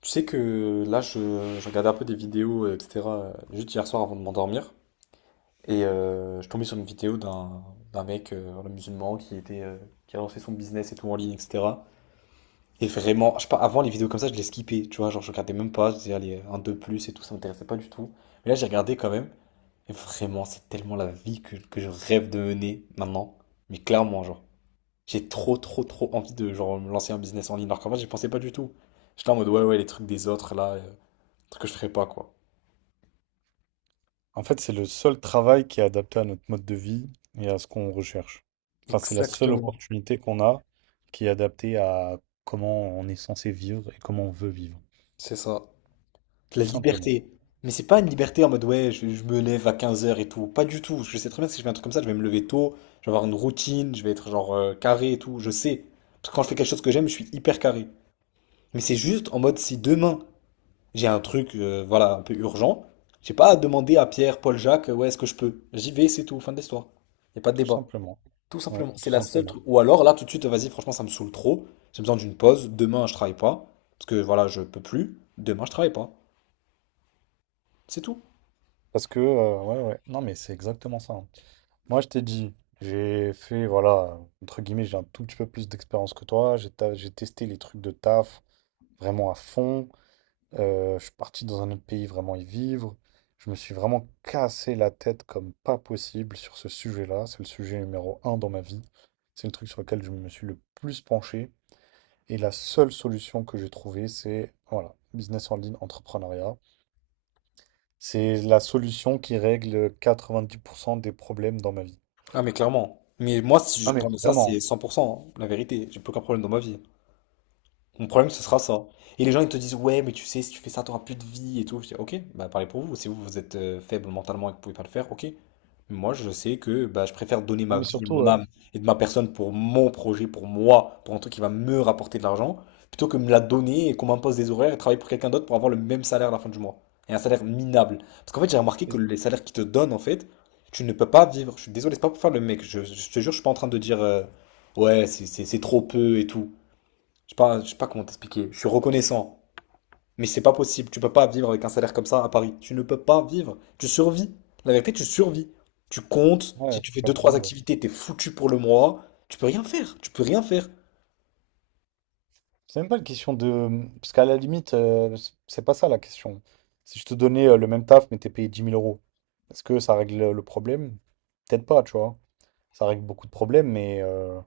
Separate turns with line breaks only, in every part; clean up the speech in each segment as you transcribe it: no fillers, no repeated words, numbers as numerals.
Tu sais que là, je regardais un peu des vidéos, etc., juste hier soir avant de m'endormir. Et je tombais sur une vidéo d'un mec, un musulman, qui était, qui a lancé son business et tout en ligne, etc. Et vraiment, je sais pas, avant, les vidéos comme ça, je les skippais, tu vois, genre je regardais même pas, je disais, allez, un, deux plus et tout, ça m'intéressait pas du tout. Mais là, j'ai regardé quand même. Et vraiment, c'est tellement la vie que je rêve de mener maintenant. Mais clairement, genre, j'ai trop, trop, trop envie de, genre, me lancer un business en ligne. Alors qu'en fait, j'y pensais pas du tout. J'étais là en mode, ouais, ouais, les trucs des autres, là, truc que je ferais pas, quoi.
En fait, c'est le seul travail qui est adapté à notre mode de vie et à ce qu'on recherche. Enfin, c'est la seule
Exactement.
opportunité qu'on a qui est adaptée à comment on est censé vivre et comment on veut vivre.
C'est ça.
Tout
La
simplement.
liberté. Mais c'est pas une liberté en mode ouais, je me lève à 15 heures et tout. Pas du tout. Je sais très bien que si je fais un truc comme ça, je vais me lever tôt, je vais avoir une routine, je vais être genre carré et tout. Je sais. Parce que quand je fais quelque chose que j'aime, je suis hyper carré. Mais c'est juste en mode si demain j'ai un truc, voilà, un peu urgent, j'ai pas à demander à Pierre, Paul, Jacques, ouais, est-ce que je peux? J'y vais, c'est tout, fin de l'histoire. Y a pas de
Tout
débat.
simplement.
Tout
Ouais,
simplement. C'est
tout
la seule
simplement.
truc. Ou alors, là, tout de suite, vas-y, franchement, ça me saoule trop. J'ai besoin d'une pause. Demain, je travaille pas. Parce que voilà, je peux plus. Demain, je travaille pas. C'est tout.
Parce que, ouais, ouais. Non, mais c'est exactement ça, hein. Moi, je t'ai dit, j'ai fait, voilà, entre guillemets, j'ai un tout petit peu plus d'expérience que toi. J'ai testé les trucs de taf vraiment à fond. Je suis parti dans un autre pays vraiment y vivre. Je me suis vraiment cassé la tête comme pas possible sur ce sujet-là. C'est le sujet numéro un dans ma vie. C'est le truc sur lequel je me suis le plus penché. Et la seule solution que j'ai trouvée, c'est voilà, business en ligne, entrepreneuriat. C'est la solution qui règle 90% des problèmes dans ma vie.
Ah, mais clairement. Mais moi, si
Ah
je
mais
t'en ai ça, c'est
vraiment.
100%, hein, la vérité. J'ai plus aucun problème dans ma vie. Mon problème, ce sera ça. Et les gens, ils te disent, ouais, mais tu sais, si tu fais ça, t'auras plus de vie et tout. Je dis, ok, bah parlez pour vous. Si vous, vous êtes faible mentalement et que vous pouvez pas le faire, ok. Mais moi, je sais que bah, je préfère donner
Ah
ma
mais
vie et
surtout,
mon âme et de ma personne pour mon projet, pour moi, pour un truc qui va me rapporter de l'argent, plutôt que me la donner et qu'on m'impose des horaires et travailler pour quelqu'un d'autre pour avoir le même salaire à la fin du mois. Et un salaire minable. Parce qu'en fait, j'ai remarqué que
et-
les salaires qu'ils te donnent, en fait, tu ne peux pas vivre. Je suis désolé, c'est pas pour faire le mec. Je te jure, je suis pas en train de dire, ouais, c'est trop peu et tout. Je sais pas comment t'expliquer. Je suis reconnaissant. Mais c'est pas possible. Tu peux pas vivre avec un salaire comme ça à Paris. Tu ne peux pas vivre. Tu survis. La vérité, tu survis. Tu comptes. Si
ouais,
tu fais deux,
comme tout le
trois
monde.
activités, t'es foutu pour le mois. Tu peux rien faire. Tu peux rien faire.
C'est même pas une question de... Parce qu'à la limite, c'est pas ça la question. Si je te donnais le même taf, mais t'es payé dix mille euros, est-ce que ça règle le problème? Peut-être pas, tu vois. Ça règle beaucoup de problèmes, mais, euh,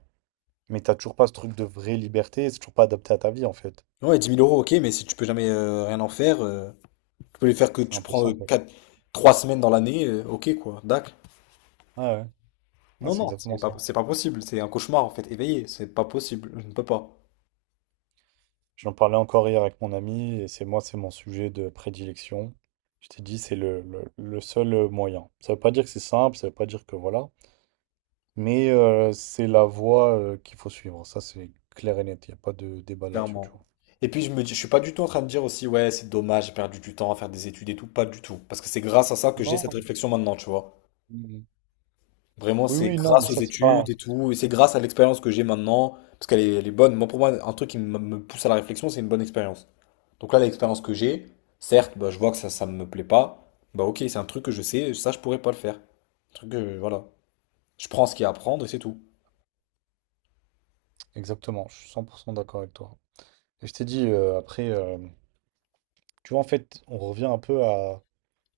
mais t'as toujours pas ce truc de vraie liberté, c'est toujours pas adapté à ta vie, en fait.
Ouais, 10 000 euros, ok, mais si tu peux jamais rien en faire, tu peux les faire que
C'est
tu
un peu ça,
prends
en fait.
4, 3 semaines dans l'année, ok quoi, d'accord.
Ouais, ouais. Ouais,
Non,
c'est
non,
exactement
c'est pas,
ça.
c'est pas possible. C'est un cauchemar en fait, éveillé. C'est pas possible. Je ne peux pas.
J'en parlais encore hier avec mon ami, et c'est moi, c'est mon sujet de prédilection. Je t'ai dit, c'est le seul moyen. Ça veut pas dire que c'est simple, ça veut pas dire que voilà. Mais c'est la voie qu'il faut suivre. Ça, c'est clair et net. Il n'y a pas de débat là-dessus, tu
Clairement.
vois.
Et puis je me dis, je suis pas du tout en train de dire aussi, ouais, c'est dommage, j'ai perdu du temps à faire des études et tout, pas du tout. Parce que c'est grâce à ça que j'ai cette
Non.
réflexion maintenant, tu vois.
mm,
Vraiment,
Oui,
c'est
oui, non,
grâce
mais
aux
ça, c'est pas...
études et tout, et c'est grâce à l'expérience que j'ai maintenant, parce qu'elle est bonne. Moi, pour moi, un truc qui me pousse à la réflexion, c'est une bonne expérience. Donc là, l'expérience que j'ai, certes, bah, je vois que ça me plaît pas, bah ok, c'est un truc que je sais, ça, je pourrais pas le faire. Un truc que, voilà. Je prends ce qu'il y a à prendre et c'est tout.
Exactement, je suis 100% d'accord avec toi. Et je t'ai dit, après, tu vois, en fait, on revient un peu à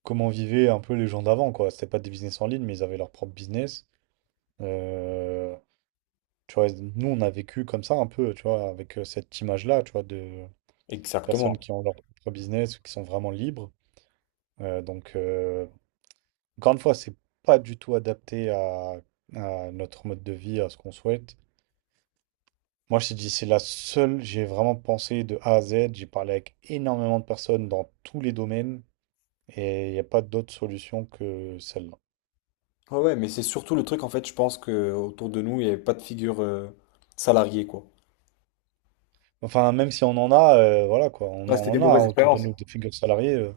comment vivaient un peu les gens d'avant, quoi. C'était pas des business en ligne, mais ils avaient leur propre business. Euh, Tu vois, nous, on a vécu comme ça un peu, tu vois, avec cette image-là, tu vois, de personnes
Exactement.
qui ont leur propre business, qui sont vraiment libres. Euh, donc, euh, Encore une fois, c'est pas du tout adapté à notre mode de vie, à ce qu'on souhaite. Moi, je t'ai dit, c'est la seule, j'ai vraiment pensé de A à Z, j'ai parlé avec énormément de personnes dans tous les domaines, et il n'y a pas d'autre solution que celle-là.
Ouais, ouais, mais c'est surtout le truc, en fait, je pense que autour de nous, il n'y avait pas de figure salariée, quoi.
Enfin, même si on en a, voilà quoi, on
Ouais,
en
c'était des
en a hein,
mauvaises
autour de
expériences.
nous, des figures salariées,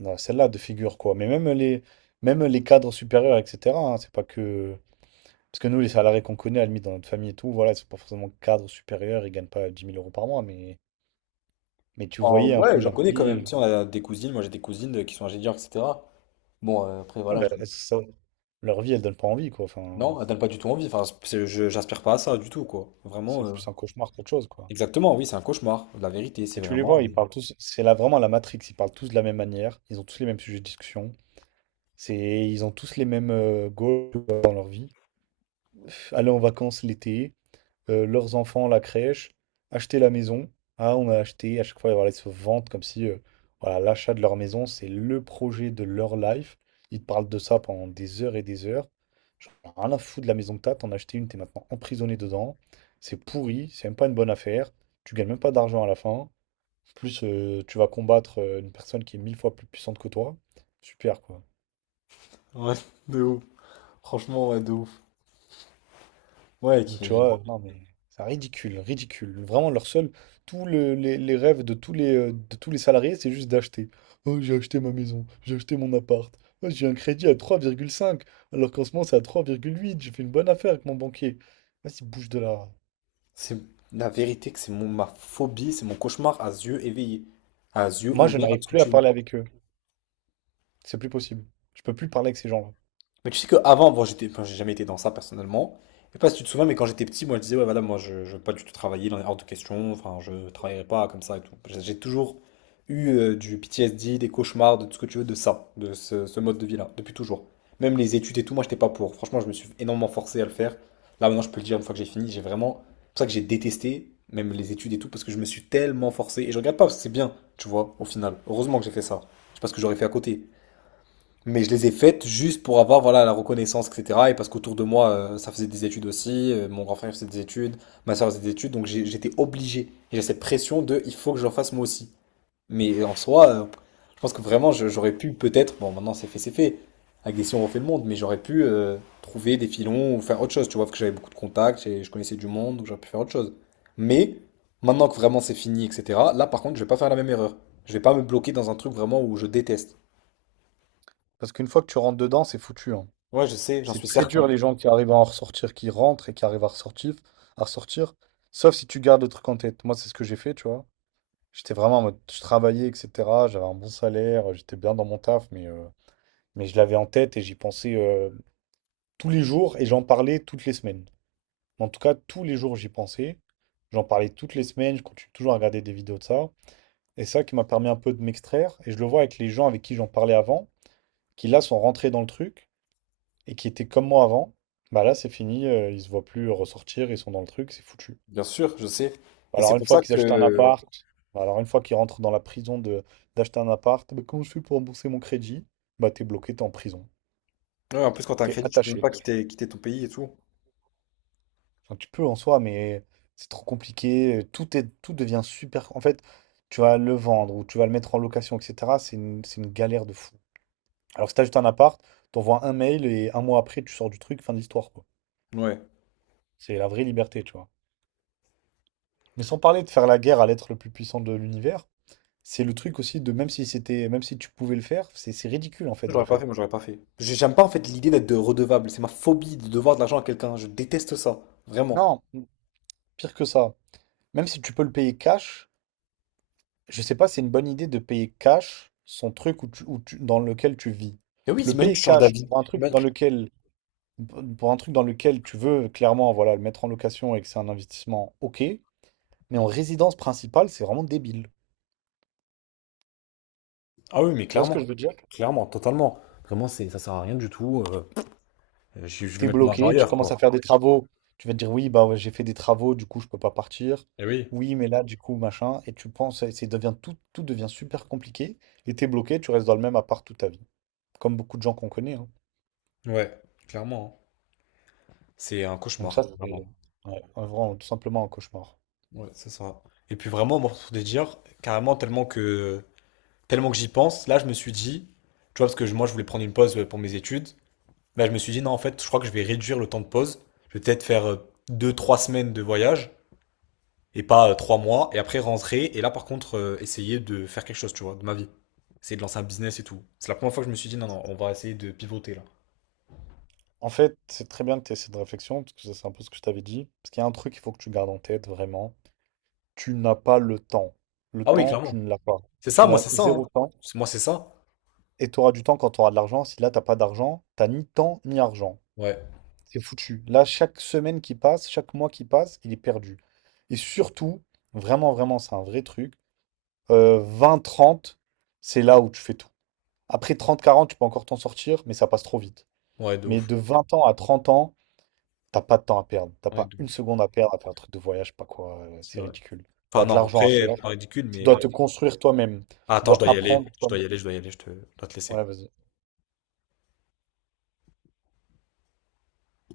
on a celle-là de figure quoi. Mais même les cadres supérieurs, etc., hein, c'est pas que. Parce que nous, les salariés qu'on connaît, à la limite, dans notre famille et tout, voilà, ils sont pas forcément cadres supérieurs, ils gagnent pas 10 000 € par mois, mais. Mais tu voyais un peu
Ouais, j'en
leur
connais quand même. Tu
vie.
sais, on a des cousines, moi j'ai des cousines qui sont ingénieurs, etc. Bon, après,
Non,
voilà,
leur vie, elle donne pas envie, quoi. Enfin,
non, elles donnent pas du tout envie. Enfin, j'aspire pas à ça du tout, quoi.
c'est
Vraiment,
plus un cauchemar qu'autre chose, quoi.
exactement, oui, c'est un cauchemar. La vérité,
Et
c'est
tu les
vraiment.
vois, ils parlent tous. C'est là vraiment la Matrix. Ils parlent tous de la même manière. Ils ont tous les mêmes sujets de discussion. C'est, ils ont tous les mêmes goals dans leur vie. Aller en vacances l'été, leurs enfants, la crèche, acheter la maison. Ah, on a acheté, à chaque fois, voilà, ils se vantent comme si voilà, l'achat de leur maison, c'est le projet de leur life. Ils te parlent de ça pendant des heures et des heures. J'en ai rien à foutre de la maison que t'as, t'en as acheté une, t'es maintenant emprisonné dedans. C'est pourri, c'est même pas une bonne affaire. Tu gagnes même pas d'argent à la fin. Plus tu vas combattre une personne qui est mille fois plus puissante que toi. Super, quoi.
Ouais, de ouf. Franchement, ouais, de ouf. Ouais,
Donc, tu
qui...
vois, non mais c'est ridicule, ridicule. Vraiment, tous les rêves de de tous les salariés, c'est juste d'acheter. Oh, j'ai acheté ma maison, j'ai acheté mon appart. Oh, j'ai un crédit à 3,5, alors qu'en ce moment c'est à 3,8. J'ai fait une bonne affaire avec mon banquier. Vas-y, bouge de là.
C'est la vérité que c'est ma phobie, c'est mon cauchemar à yeux éveillés. À yeux
Moi, je
ouverts, à
n'arrive
tout.
plus à parler avec eux. C'est plus possible. Je peux plus parler avec ces gens-là.
Mais tu sais qu'avant, bon, j'étais, enfin, j'ai jamais été dans ça personnellement. Je sais pas si tu te souviens, mais quand j'étais petit, moi, je disais, ouais, voilà, moi, je veux pas du tout travailler, dans est hors de question, enfin, je travaillerai pas comme ça et tout. J'ai toujours eu du PTSD, des cauchemars, de tout ce que tu veux, de ça, de ce, ce mode de vie-là, depuis toujours. Même les études et tout, moi, j'étais pas pour. Franchement, je me suis énormément forcé à le faire. Là, maintenant, je peux le dire, une fois que j'ai fini, j'ai vraiment. C'est pour ça que j'ai détesté, même les études et tout, parce que je me suis tellement forcé. Et je regarde pas, parce que c'est bien, tu vois, au final. Heureusement que j'ai fait ça. Je sais pas ce que j'aurais fait à côté. Mais je les ai faites juste pour avoir voilà, la reconnaissance, etc. Et parce qu'autour de moi, ça faisait des études aussi. Mon grand frère faisait des études, ma soeur faisait des études. Donc j'étais obligé. Et j'ai cette pression de il faut que je le fasse moi aussi. Mais en soi, je pense que vraiment, j'aurais pu peut-être. Bon, maintenant c'est fait, c'est fait. Avec des si on refait le monde. Mais j'aurais pu trouver des filons ou faire autre chose. Tu vois, parce que j'avais beaucoup de contacts et je connaissais du monde. Donc j'aurais pu faire autre chose. Mais maintenant que vraiment c'est fini, etc. Là, par contre, je vais pas faire la même erreur. Je vais pas me bloquer dans un truc vraiment où je déteste.
Parce qu'une fois que tu rentres dedans, c'est foutu, hein.
Ouais, je sais, j'en
C'est
suis
très dur
certain.
les gens qui arrivent à en ressortir, qui rentrent et qui arrivent à ressortir. Sauf si tu gardes le truc en tête. Moi, c'est ce que j'ai fait, tu vois. J'étais vraiment en mode, je travaillais, etc. J'avais un bon salaire, j'étais bien dans mon taf, mais je l'avais en tête et j'y pensais tous les jours et j'en parlais toutes les semaines. En tout cas, tous les jours, j'y pensais. J'en parlais toutes les semaines, je continue toujours à regarder des vidéos de ça. Et ça qui m'a permis un peu de m'extraire. Et je le vois avec les gens avec qui j'en parlais avant, qui là sont rentrés dans le truc et qui étaient comme moi avant. Bah là, c'est fini, ils se voient plus ressortir, ils sont dans le truc, c'est foutu.
Bien sûr, je sais. Et c'est
Alors une
pour
fois
ça
qu'ils achètent un
que...
appart, alors une fois qu'ils rentrent dans la prison de d'acheter un appart, bah, comment je fais pour rembourser mon crédit? Bah t'es bloqué, t'es en prison,
Ouais, en plus, quand t'as un
t'es
crédit, tu peux même
attaché.
pas quitter, quitter ton pays et tout.
Enfin, tu peux en soi, mais c'est trop compliqué. Tout devient super. En fait, tu vas le vendre ou tu vas le mettre en location, etc. C'est une galère de fou. Alors que si t'achètes un appart, t'envoies un mail et un mois après tu sors du truc, fin de l'histoire, quoi.
Ouais.
C'est la vraie liberté, tu vois. Mais sans parler de faire la guerre à l'être le plus puissant de l'univers, c'est le truc aussi de même si c'était, même si tu pouvais le faire, c'est ridicule en fait de le
J'aurais pas fait,
faire.
moi j'aurais pas fait. J'aime pas en fait l'idée d'être de redevable. C'est ma phobie de devoir de l'argent à quelqu'un. Je déteste ça. Vraiment.
Non, pire que ça. Même si tu peux le payer cash, je sais pas, c'est une bonne idée de payer cash son truc dans lequel tu vis.
Et oui,
Le
t'imagines,
payer
tu changes
cash
d'avis. Ima-
pour un truc dans lequel tu veux clairement, voilà, le mettre en location et que c'est un investissement, ok. Mais en résidence principale, c'est vraiment débile.
Ah oui, mais
Tu vois ce
clairement.
que je veux dire?
Clairement, totalement. Vraiment, c'est, ça sert à rien du tout. Je vais
T'es
mettre mon argent
bloqué, tu
ailleurs,
commences
quoi.
à faire des travaux. Tu vas te dire oui, bah ouais, j'ai fait des travaux, du coup je peux pas partir.
Eh oui.
Oui, mais là, du coup, machin. Et tu penses, et c'est devient tout devient super compliqué. Et t'es bloqué, tu restes dans le même appart toute ta vie, comme beaucoup de gens qu'on connaît, hein.
Ouais, clairement. Hein. C'est un
Donc
cauchemar,
ça, c'est
vraiment.
ouais, vraiment tout simplement un cauchemar.
Ouais, c'est ça. Et puis vraiment, moi, pour te dire, carrément tellement que j'y pense, là, je me suis dit, tu vois, parce que moi, je voulais prendre une pause pour mes études. Là, je me suis dit, non, en fait, je crois que je vais réduire le temps de pause. Je vais peut-être faire deux trois semaines de voyage et pas 3 mois, et après rentrer. Et là, par contre, essayer de faire quelque chose, tu vois, de ma vie. Essayer de lancer un business et tout. C'est la première fois que je me suis dit, non, non, on va essayer de pivoter là.
En fait, c'est très bien que tu aies cette réflexion, parce que ça, c'est un peu ce que je t'avais dit. Parce qu'il y a un truc qu'il faut que tu gardes en tête, vraiment. Tu n'as pas le temps. Le
Ah oui,
temps, tu
clairement.
ne l'as pas.
C'est
Tu
ça, moi,
n'as
c'est ça. Hein.
zéro temps.
Moi, c'est ça.
Et tu auras du temps quand tu auras de l'argent. Si là, t'as pas d'argent, t'as ni temps ni argent.
Ouais,
C'est foutu. Là, chaque semaine qui passe, chaque mois qui passe, il est perdu. Et surtout, vraiment, vraiment, c'est un vrai truc. Vingt, trente, c'est là où tu fais tout. Après trente quarante, tu peux encore t'en sortir, mais ça passe trop vite.
ouais, de
Mais
ouf.
de 20 ans à 30 ans, t'as pas de temps à perdre. T'as
Ouais,
pas
de
une
ouf.
seconde à perdre à faire un truc de voyage, je sais pas quoi.
C'est
C'est
vrai.
ridicule.
Enfin,
T'as de
non,
l'argent à
après,
faire.
pas ridicule,
Tu
mais.
dois te construire toi-même.
Ah,
Tu
attends, je
dois
dois y aller.
apprendre
Je dois y
toi-même.
aller, je dois y aller, je dois te laisser.
Ouais, vas-y.